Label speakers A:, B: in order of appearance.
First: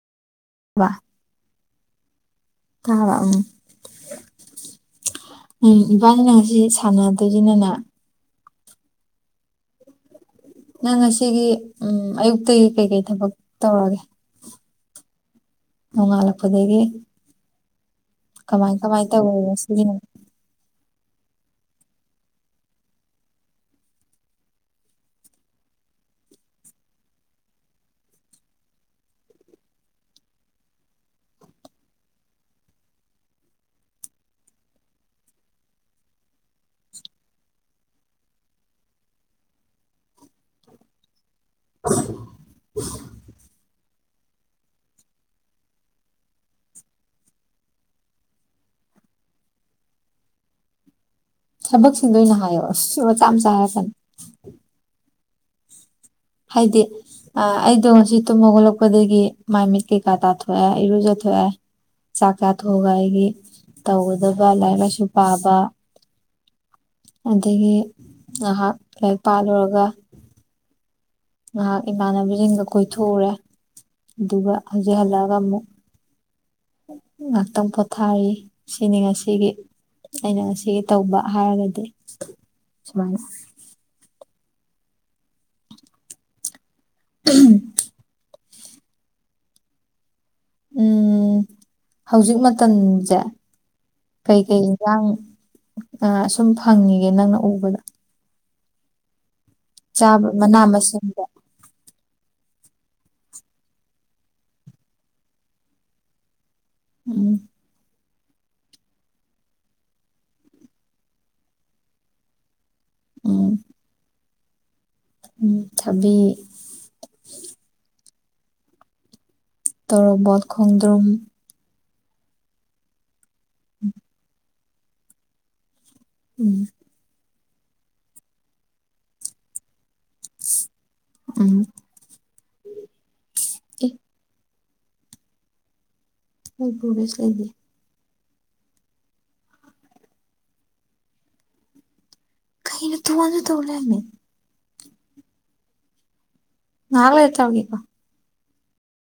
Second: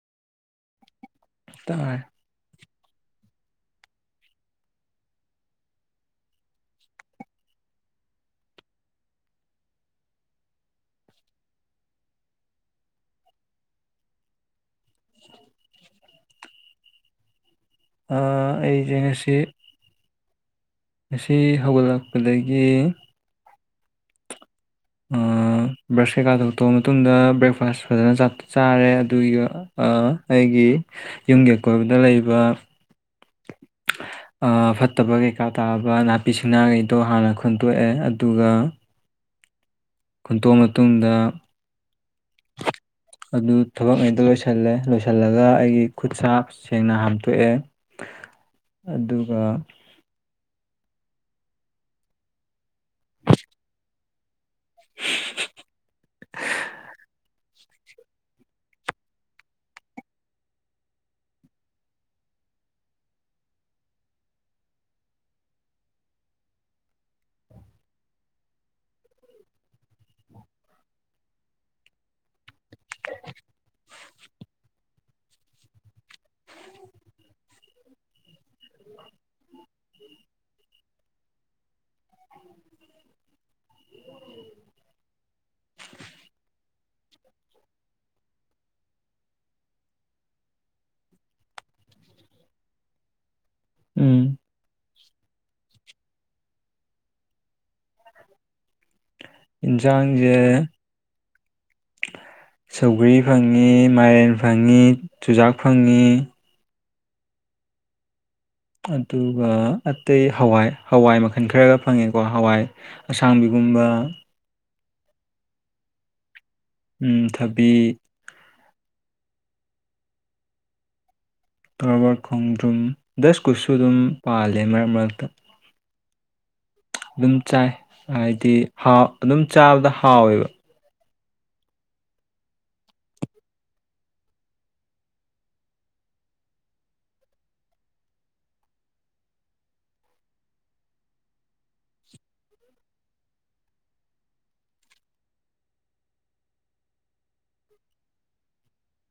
A: ꯋꯥ
B: ꯇꯔꯦ
A: ꯀꯥ ꯑꯝ ꯎꯝ ꯏꯕꯥꯅꯤꯅ ꯉꯁꯤ ꯁꯥꯟꯅꯗꯣꯏꯁꯤꯅꯅꯦ ꯅꯪ ꯉꯁꯤ ꯑꯌꯨꯛꯇꯒꯤ ꯀꯩꯀꯩ ꯊꯕꯛ ꯇꯧꯔꯒꯦ ꯅꯣꯡꯉꯥꯜꯂꯛꯄꯗꯒꯤ ꯀꯃꯥꯏ
B: ꯑꯩꯁꯦ
A: ꯀꯃꯥꯏ
B: ꯉꯁꯤ
A: ꯇꯧꯔꯒꯦ ꯉꯁꯤꯒꯤꯅ
B: ꯉꯁꯤ ꯍꯧꯒꯠꯂꯛꯄꯗꯒꯤ ꯕ꯭ꯔꯁ ꯀꯩꯀꯥ ꯊꯣꯛꯇꯑꯕ ꯃꯇꯨꯡꯗ ꯕ꯭ꯔꯦꯛꯐꯥꯁ ꯐꯖꯅ ꯆꯥꯔꯦ ꯑꯗꯨꯒꯤ ꯑꯩꯒꯤ ꯌꯨꯝꯒꯤ ꯑꯀꯣꯏꯕꯗ ꯂꯩꯕ
A: [inaudible]
B: ꯑ ꯐꯠꯇꯕ ꯀꯩꯀꯥ ꯇꯥꯕ ꯅꯥꯄꯤ ꯁꯤꯡꯅꯥꯒꯩꯗꯣ ꯍꯥꯟꯅ ꯈꯣꯟꯇꯣꯛꯑꯦ ꯑꯗꯨꯒ ꯈꯨꯟꯇꯣꯛꯑ ꯃꯇꯨꯡꯗ
A: ꯎ
B: ꯑꯗꯨ ꯊꯕꯛ ꯉꯩꯗꯣ ꯂꯣꯏꯁꯜꯂꯦ ꯂꯣꯏꯁꯜꯂꯒ ꯑꯩꯒꯤ ꯈꯨꯠ ꯁꯥ ꯁꯦꯡꯅ ꯍꯥꯝꯇꯣꯛꯑꯦ ꯑꯗꯨꯒ
A: ꯊꯕꯛꯁꯤꯡꯗꯣ ꯑꯣꯏꯅ ꯍꯥꯏꯌꯣ ꯑꯁ ꯁꯨꯔ ꯃꯆꯥ ꯃꯆꯥ ꯍꯥꯏꯔꯛꯀꯅꯨ
B: [unintelligible]
A: ꯍꯥꯏꯗꯦ ꯑ ꯑꯩꯗꯣ ꯉꯁꯤ ꯇꯨꯝ ꯍꯧꯒꯠꯂꯛꯄꯗꯒꯤ ꯃꯥꯏ ꯃꯤꯠ ꯀꯩꯀꯥ ꯇꯥꯊꯣꯛꯑꯦ ꯏꯔꯨꯖꯊꯣꯛꯑꯦ ꯆꯥꯛ ꯆꯥꯊꯣꯛꯑꯒ ꯑꯩꯒꯤ ꯇꯧꯒꯗꯕ ꯂꯥꯏꯔꯤꯛ ꯂꯥꯏꯁꯨ ꯄꯥꯕ ꯑꯗꯒꯤ ꯉꯥꯍꯥꯛ ꯂꯥꯏꯔꯤꯛ ꯄꯥ ꯂꯣꯏꯔꯒ ꯉꯥꯍꯥꯛ ꯏꯃꯥꯟꯅꯕꯁꯤꯡꯒ ꯀꯣꯏꯊꯣꯛꯎꯔꯦ ꯑꯗꯨꯒ ꯍꯧꯖꯤꯛ ꯍꯜꯂꯛꯑꯒ ꯑꯃꯨꯛ ꯉꯥꯛꯇꯪ ꯄꯣꯊꯥꯔꯤ ꯁꯤꯅꯤ ꯉꯁꯤꯒꯤ ꯑꯩꯅ ꯉꯁꯤꯒꯤ ꯇꯧꯕ ꯍꯥꯏꯔꯒꯗꯤ ꯁꯨꯃꯥꯏꯅ ꯇꯞ ꯎ [unintelligible] ꯎꯝ ꯍꯧꯖꯤꯛ ꯃꯇꯝꯖꯦ
B: ꯎꯝ
A: ꯀꯩꯀꯩ [unintelligible] ꯑ ꯁꯨꯝ ꯐꯪꯉꯤꯒꯦ ꯅꯪꯅ ꯎꯕꯗ ꯆꯥꯕ
B: ꯏꯟꯖꯥꯡꯖꯦ
A: ꯃꯅꯥ ꯃꯁꯤꯡꯗ
B: ꯁꯧꯒ꯭ꯔꯤ ꯐꯪꯉꯤ ꯃꯥꯏꯔꯦꯟ ꯐꯪꯉꯤ ꯆꯨꯖꯥꯛ ꯐꯪꯉꯤ
A: ꯎꯝ
B: ꯑꯗꯨꯒ ꯑꯇꯩ ꯍꯋꯥꯏ ꯍꯋꯥꯏ ꯃꯈꯜ ꯈꯔꯒ ꯐꯪꯉꯦꯀꯣ ꯍꯋꯥꯏ
A: ꯎꯝ
B: ꯑꯁꯥꯡꯕꯤꯒꯨꯝꯕ
A: ꯎꯝ ꯊꯕꯤ
B: ꯎꯝ ꯊꯕꯤ
A: ꯇꯧꯔꯕꯣꯠ ꯈꯣꯡꯗ꯭ꯔꯨꯝ
B: ꯇꯣꯔꯣꯕꯔ ꯈꯣꯡꯗ꯭ꯔꯨꯝ ꯗꯁ ꯀꯨꯠꯁꯨ ꯑꯗꯨꯝ ꯄꯥꯜꯂꯦ ꯃꯔꯛ ꯃꯔꯛꯇ
A: ꯎꯝ
B: ꯑꯗꯨꯝ ꯆꯥꯏ ꯍꯥꯏꯗꯤꯥ ꯍꯥꯎ ꯑꯗꯨꯝ ꯆꯥꯕꯗ ꯍꯥꯎꯋꯦ
A: ꯎꯝ ꯑꯦ ꯃꯅꯤꯄꯨꯔꯕꯁ ꯂꯩꯗꯤ ꯀꯩꯅ ꯇꯨꯉꯟ ꯇꯧꯂꯔꯃꯦ ꯅꯥꯡꯂꯥꯏ ꯇꯥꯎꯒꯦꯕ